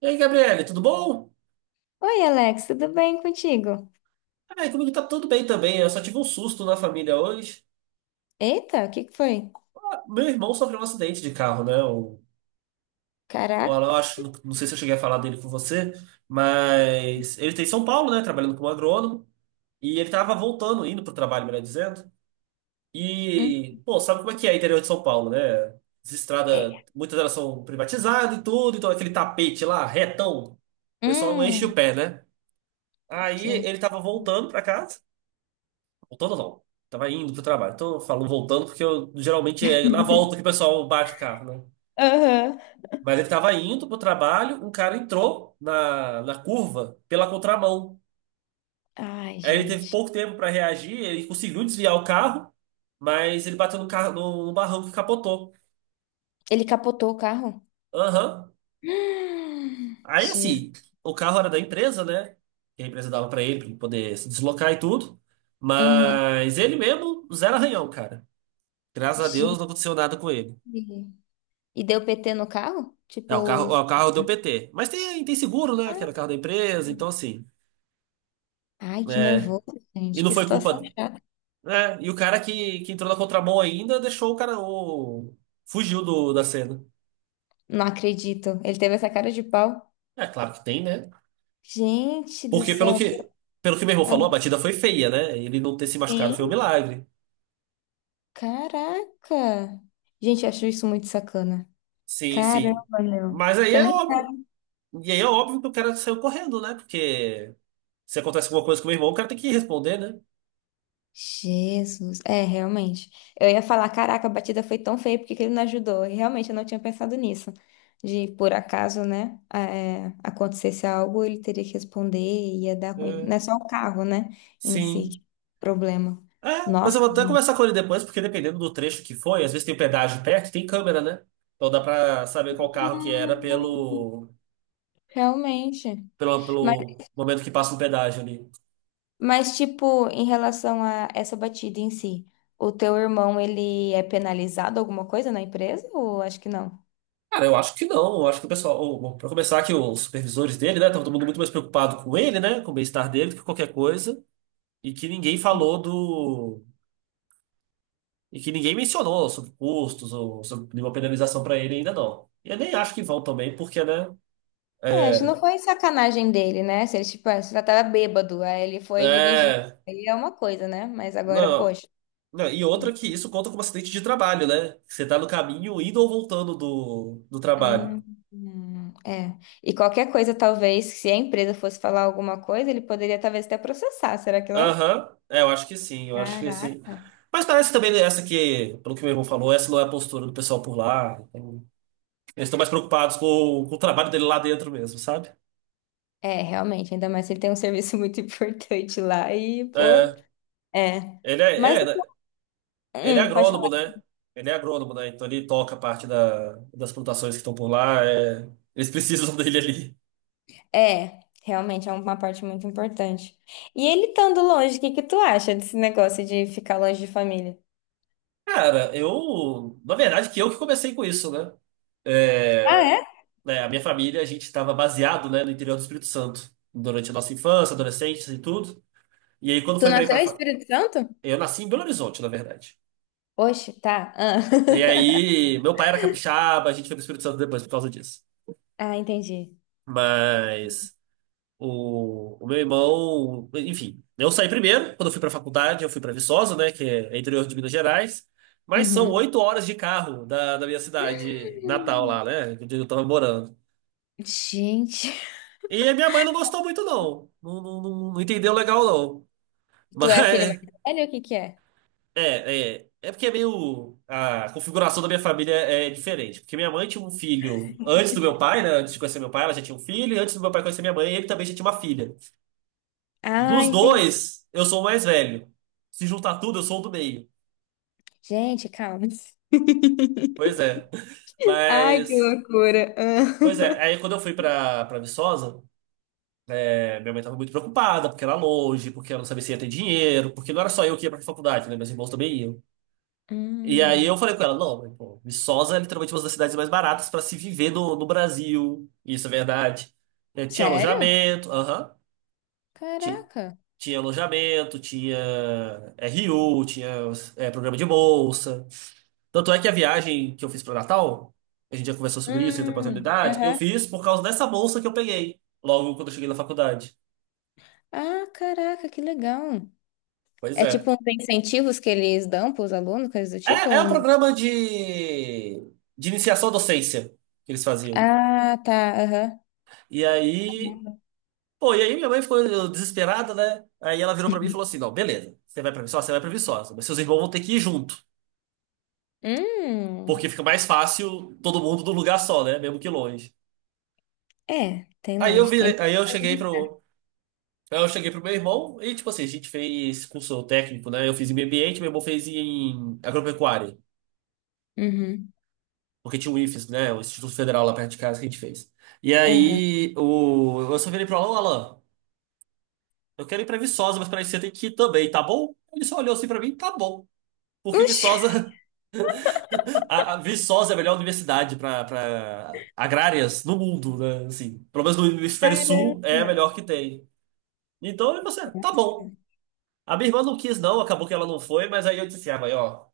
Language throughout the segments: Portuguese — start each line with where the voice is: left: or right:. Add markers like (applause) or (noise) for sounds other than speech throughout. right: E aí, Gabriele, tudo bom?
left: Oi, Alex, tudo bem contigo?
right: Ai, comigo tá tudo bem também. Eu só tive um susto na família hoje.
left: Eita, o que que foi?
right: Ah, meu irmão sofreu um acidente de carro, né? Eu
left: Caraca.
right: acho, não sei se eu cheguei a falar dele com você, mas ele tá em São Paulo, né? Trabalhando como agrônomo. E ele tava voltando, indo pro trabalho, melhor dizendo.
left: Hum,
right: E, pô, sabe como é que é o interior de São Paulo, né? As estradas,
left: é.
right: muitas delas são privatizadas e tudo, então aquele tapete lá, retão, o pessoal não enche o
left: Hum,
right: pé, né? Aí
left: sei.
right: ele tava voltando pra casa. Voltando não. Tava indo pro trabalho. Então eu falo voltando porque eu, geralmente, é na
left: (laughs)
right: volta que o pessoal bate o carro, né?
left: Aham.
right: Mas ele tava indo pro trabalho, um cara entrou na curva pela contramão.
left: Ai,
right: Aí ele teve
left: gente.
right: pouco tempo para reagir, ele conseguiu desviar o carro, mas ele bateu no carro no barranco e capotou.
left: Ele capotou o carro?
right: Aham.
left: (gasps)
right: Aí
left: Jesus.
right: assim, o carro era da empresa, né? Que a empresa dava para ele, pra ele poder se deslocar e tudo.
left: Uhum.
right: Mas ele mesmo, zero arranhão, cara. Graças a Deus
left: Gente.
right: não aconteceu nada com ele.
left: E deu PT no carro? Tipo,
right: É
left: os-
right: o carro deu PT. Mas tem seguro, né? Que era o carro da empresa, então assim.
left: ai, que
right: É,
left: nervoso,
right: e
left: gente.
right: não
left: Que
right: foi
left: situação.
right: culpa, né? E o cara que entrou na contramão ainda deixou o cara. Fugiu do, da cena.
left: Não acredito. Ele teve essa cara de pau.
right: É claro que tem, né?
left: Gente do
right: Porque pelo
left: céu.
right: que, pelo que meu irmão
left: Ah,
right: falou, a batida foi feia, né? Ele não ter se machucado foi um
left: sim,
right: milagre.
left: caraca. Gente, eu acho isso muito sacana.
right: Sim,
left: Caramba,
right: sim.
left: meu.
right: Mas aí
left: Você
right: é
left: nem
right: óbvio.
left: sabe.
right: E aí é óbvio que o cara saiu correndo, né? Porque se acontece alguma coisa com o meu irmão, o cara tem que responder, né?
left: Jesus. É, realmente. Eu ia falar, caraca, a batida foi tão feia, porque ele não ajudou? E realmente eu não tinha pensado nisso. De, por acaso, né, acontecesse algo, ele teria que responder e ia dar ruim.
right: É,
left: Não é só o carro, né, em si,
right: sim.
left: que problema.
right: É, mas eu
left: Nossa,
right: vou até
left: gente.
right: conversar com ele depois, porque dependendo do trecho que foi, às vezes tem o pedágio perto, tem câmera, né? Então dá pra saber qual carro que era
left: Hum,
right: pelo,
left: Realmente.
right: pelo,
left: Mas,
right: pelo momento que passa no pedágio ali.
left: mas, tipo, em relação a essa batida em si, o teu irmão, ele é penalizado alguma coisa na empresa ou acho que não?
right: Cara, eu acho que não. Eu acho que o pessoal, pra começar, que os supervisores dele, né? Tava todo mundo muito mais preocupado com ele, né? Com o bem-estar dele do que qualquer coisa. E que ninguém falou do. E que ninguém mencionou sobre custos ou sobre nenhuma penalização pra ele ainda, não. E eu nem acho que vão também, porque, né?
left: É, acho que não
right: É.
left: foi sacanagem dele, né? Se ele, tipo, ah, se já tava bêbado, aí ele foi dirigir.
right: É.
left: Aí é uma coisa, né? Mas agora,
right: Não.
left: poxa.
right: Não, e outra,
left: Hum,
right: que isso conta como acidente de trabalho, né? Você tá no caminho indo ou voltando do trabalho.
left: é. E qualquer coisa, talvez, se a empresa fosse falar alguma coisa, ele poderia talvez até processar, será que não?
right: Aham. É, eu acho que sim, eu acho que sim.
left: Caraca.
right: Mas parece também essa que, pelo que meu irmão falou, essa não é a postura do pessoal por lá. Então, eles estão mais preocupados com o trabalho dele lá dentro mesmo, sabe?
left: É, realmente, ainda mais se ele tem um serviço muito (laughs) importante lá e, pô,
right: É,
left: é.
right: ele é,
left: Mas,
right: né? Ele é
left: pode
right: agrônomo,
left: falar.
right: né? Ele é agrônomo, né? Então ele toca parte da, das plantações que estão por lá. É, eles precisam (laughs) dele ali.
left: É, realmente é uma parte muito importante. E ele estando longe, o que que tu acha desse negócio de ficar longe de família?
right: Cara, eu. Na verdade, que eu que comecei com isso, né? É,
left: Ah,
right: né, a minha família, a gente estava baseado, né, no interior do Espírito Santo durante a nossa infância, adolescência e tudo. E aí, quando
left: tu
right: foi pra ir
left: nasceu
right: pra,
left: em Espírito Santo?
right: eu nasci em Belo Horizonte, na verdade.
left: Oxe, tá. Ah,
right: E
left: (laughs)
right: aí, meu pai era capixaba, a gente foi pro Espírito Santo depois por causa disso.
left: ah, entendi.
right: Mas. O meu irmão, enfim, eu saí primeiro. Quando eu fui para a faculdade, eu fui para Viçosa, né, que é interior de Minas Gerais, mas são
left: Uhum.
right: 8 horas de carro da minha cidade natal lá, né, onde eu tava morando.
left: Gente,
right: E a minha mãe não gostou muito, não. Não, não, não entendeu legal, não. (laughs)
left: tu é a filha mais
right: Mas,
left: velha? Ou o que que é?
right: é porque é meio, a configuração da minha família é diferente, porque minha mãe tinha um filho antes do meu pai, né, antes de conhecer meu pai, ela já tinha um filho, e antes do meu pai conhecer minha mãe, ele também já tinha uma filha.
left: Ah,
right: Dos
left: entendi.
right: dois, eu sou o mais velho. Se juntar tudo, eu sou o do meio.
left: Gente, calma. (laughs)
right: Pois é. (laughs)
left: Ai, que
right: Mas.
left: loucura.
right: Pois é,
left: (laughs) Ah.
right: aí quando eu fui pra, Viçosa, é, minha mãe tava muito preocupada, porque era longe, porque ela não sabia se ia ter dinheiro, porque não era só eu que ia pra faculdade, né? Meus irmãos também iam. E aí
left: Hum,
right: eu falei com ela, não, mãe, pô, Viçosa é literalmente uma das cidades mais baratas pra se viver no Brasil. Isso é verdade. É, tinha
left: sério?
right: alojamento, aham. Ti-
left: Caraca.
right: Tinha alojamento, tinha RU, tinha programa de bolsa. Tanto é que a viagem que eu fiz para Natal, a gente já conversou sobre isso em outra oportunidade, eu
left: Aham.
right: fiz por causa dessa bolsa que eu peguei logo quando eu cheguei na faculdade.
left: Ah, caraca, que legal.
right: Pois
left: É
right: é.
left: tipo uns incentivos que eles dão para os alunos, coisas do tipo?
right: É, é
left: Ou
right: um
left: não?
right: programa de iniciação à docência que eles faziam.
left: Ah, tá. Aham.
right: E aí, pô, e aí minha mãe ficou desesperada, né? Aí ela virou pra mim e falou assim: não, beleza, você vai pra Viçosa, você vai pra Viçosa, mas seus irmãos vão ter que ir junto, porque
left: Hum.
right: fica mais fácil todo mundo num lugar só, né? Mesmo que longe.
left: É, tem
right: Aí eu
left: lógica.
right: virei,
left: Ainda
right: aí eu
left: mais
right: cheguei para
left: transitar.
right: Aí eu cheguei pro meu irmão e, tipo assim, a gente fez curso técnico, né? Eu fiz em meio ambiente, meu irmão fez em agropecuária,
left: Uhum.
right: porque tinha o IFES, né? O Instituto Federal lá perto de casa que a gente fez. E
left: Aham.
right: aí eu só virei pro Alan. Alan, eu quero ir pra Viçosa, mas pra isso você tem que ir também, tá bom? Ele só olhou assim pra mim, tá bom. Porque
left: Oxi!
right: Viçosa, (laughs) a Viçosa é a melhor universidade pra, agrárias no mundo, né? Assim, pelo menos no hemisfério sul é a
left: Caramba!
right: melhor que tem. Então, e você, tá bom. A minha irmã não quis, não, acabou que ela não foi, mas aí eu disse assim, ah, mãe, ó.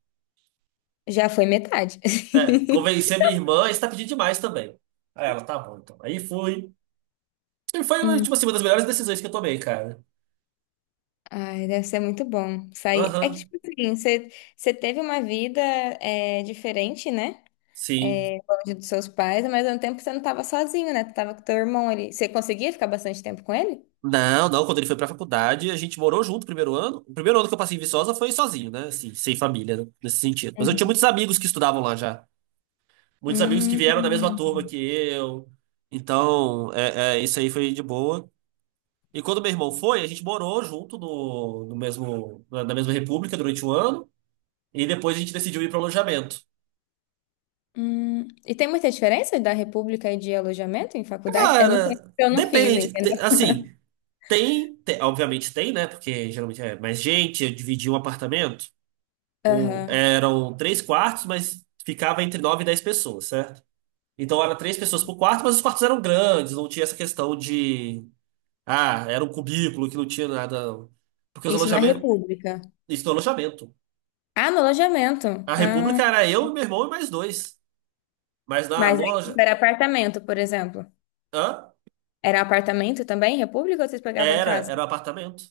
left: Já foi metade. (laughs)
right: Convencer minha irmã, isso tá pedindo demais também. Aí ela, tá bom, então. Aí fui. E foi, tipo
left: Hum.
right: assim, uma das melhores decisões que eu tomei, cara.
left: Ai, deve ser muito bom sair. É que,
right: Aham,
left: tipo assim, você, você teve uma vida diferente, né?
right: sim.
left: É, longe dos seus pais, mas ao mesmo tempo você não estava sozinho, né? Tu tava com teu irmão ali. Você conseguia ficar bastante tempo com ele?
right: Não, não, quando ele foi pra faculdade, a gente morou junto o primeiro ano. O primeiro ano que eu passei em Viçosa foi sozinho, né? Assim, sem família, né, nesse sentido. Mas eu tinha
left: Uhum.
right: muitos amigos que estudavam lá já. Muitos amigos que vieram da mesma
left: Hum,
right: turma que eu. Então, isso aí foi de boa. E quando meu irmão foi, a gente morou junto no mesmo, na mesma república durante um ano. E depois a gente decidiu ir para o alojamento.
left: E tem muita diferença da república e de alojamento em faculdade? Eu não sei,
right: Cara,
left: porque eu não fiz,
right: depende.
left: entendeu?
right: Assim, tem, obviamente tem, né? Porque geralmente é mais gente. Eu dividi um apartamento com, eram três quartos, mas ficava entre nove e dez pessoas, certo? Então era três pessoas por quarto, mas os quartos eram grandes, não tinha essa questão de, ah, era um cubículo que não tinha nada, não. Porque os
left: Isso na
right: alojamentos,
left: República.
right: isso no alojamento.
left: Ah, no alojamento.
right: A
left: Ah,
right: república era eu, meu irmão e mais dois. Mas na,
left: mas
right: no,
left: aí tipo,
right: aloja-
left: era apartamento, por exemplo.
right: hã?
left: Era apartamento também, República, ou vocês pegavam
right: Era,
left: casa?
right: era um apartamento.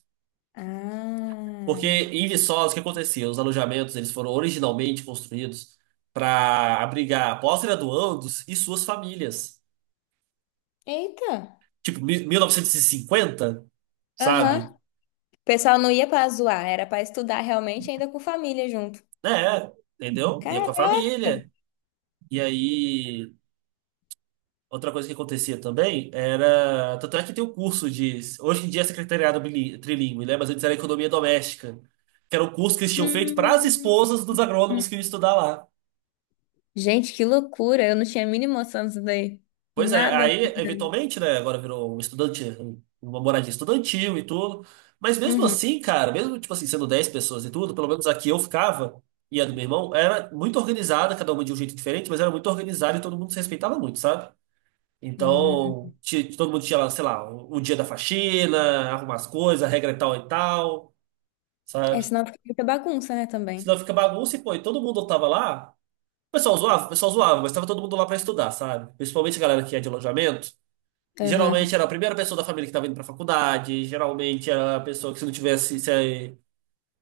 right: Porque
left: Ah.
right: em Viçosa, o que acontecia? Os alojamentos eles foram originalmente construídos para abrigar pós-graduandos e suas famílias.
left: Eita.
right: Tipo, 1950,
left: Aham.
right: sabe?
left: O pessoal não ia pra zoar, era pra estudar realmente, ainda com família junto.
right: É, entendeu? Ia com a
left: Caraca.
right: família. E aí, outra coisa que acontecia também era. Tanto é que tem um curso de. Hoje em dia é secretariado trilingue, né? Mas antes era economia doméstica, que era o curso que eles tinham feito para as
left: Hum.
right: esposas dos agrônomos que iam estudar lá.
left: Gente, que loucura. Eu não tinha a mínima noção disso daí.
right: Pois é,
left: Nada.
right: aí eventualmente, né, agora virou um estudante, um, uma moradia estudantil e tudo. Mas mesmo
left: Uhum.
right: assim, cara, mesmo tipo assim, sendo 10 pessoas e tudo, pelo menos aqui eu ficava e a do meu irmão era muito organizada, cada uma de um jeito diferente, mas era muito organizada e todo mundo se respeitava muito, sabe?
left: Hum.
right: Então, todo mundo tinha lá, sei lá, o dia da faxina, arrumar as coisas, a regra é tal e tal,
left: É,
right: sabe?
left: senão fica muita bagunça, né,
right: Senão
left: também.
right: fica bagunça e pô, e todo mundo tava lá. O pessoal zoava, mas tava todo mundo lá pra estudar, sabe? Principalmente a galera que é de alojamento. Geralmente
left: Aham.
right: era a primeira pessoa da família que estava indo para a faculdade, geralmente era a pessoa que se não tivesse, se eh,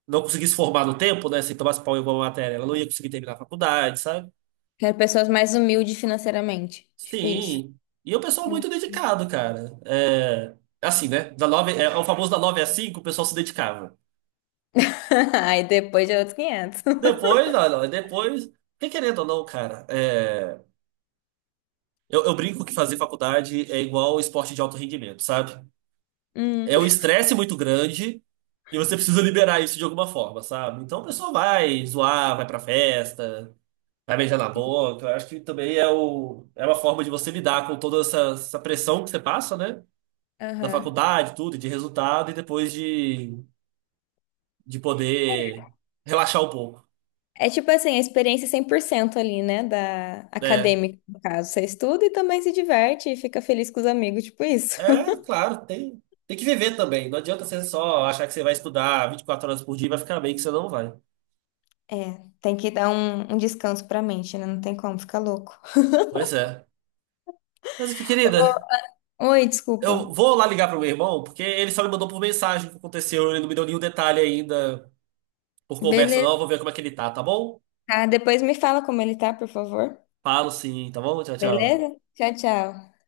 right: não conseguisse formar no tempo, né, se tomasse pau em alguma matéria, ela não ia conseguir terminar a faculdade, sabe?
left: Quero pessoas mais humildes financeiramente. Tipo isso.
right: Sim. E o pessoal
left: Hum.
right: muito dedicado, cara. É, assim, né? O famoso da 9 às 5, o pessoal se dedicava.
left: (laughs) Aí depois de outros 500.
right: Depois, não, não, depois, porque querendo ou não, cara, eu brinco que fazer faculdade é igual esporte de alto rendimento, sabe?
left: Hum,
right: É um estresse muito grande e você precisa liberar isso de alguma forma, sabe? Então a pessoa vai zoar, vai pra festa, vai beijar na boca. Eu acho que também é uma forma de você lidar com toda essa pressão que você passa, né? Da
left: aham.
right: faculdade, tudo, de resultado, e depois de, poder relaxar um pouco,
left: É tipo assim, a experiência 100% ali, né? Da
right: né?
left: acadêmica, no caso. Você estuda e também se diverte e fica feliz com os amigos, tipo isso.
right: É,
left: (laughs)
right: claro, tem que viver também. Não adianta você só achar que você vai estudar 24 horas por dia e vai ficar bem que você não vai.
left: É, tem que dar um, um descanso pra mente, né? Não tem como ficar louco.
right: Pois é. Mas aqui, querida.
left: Ô, oi, desculpa.
right: Eu vou lá ligar pro meu irmão, porque ele só me mandou por mensagem o que aconteceu, ele não me deu nenhum detalhe ainda por conversa, não. Eu
left: Beleza,
right: vou ver como é que ele tá, tá bom?
left: tá? Depois me fala como ele tá, por favor.
right: Falo sim, tá bom? Tchau, tchau.
left: Beleza? Tchau, tchau.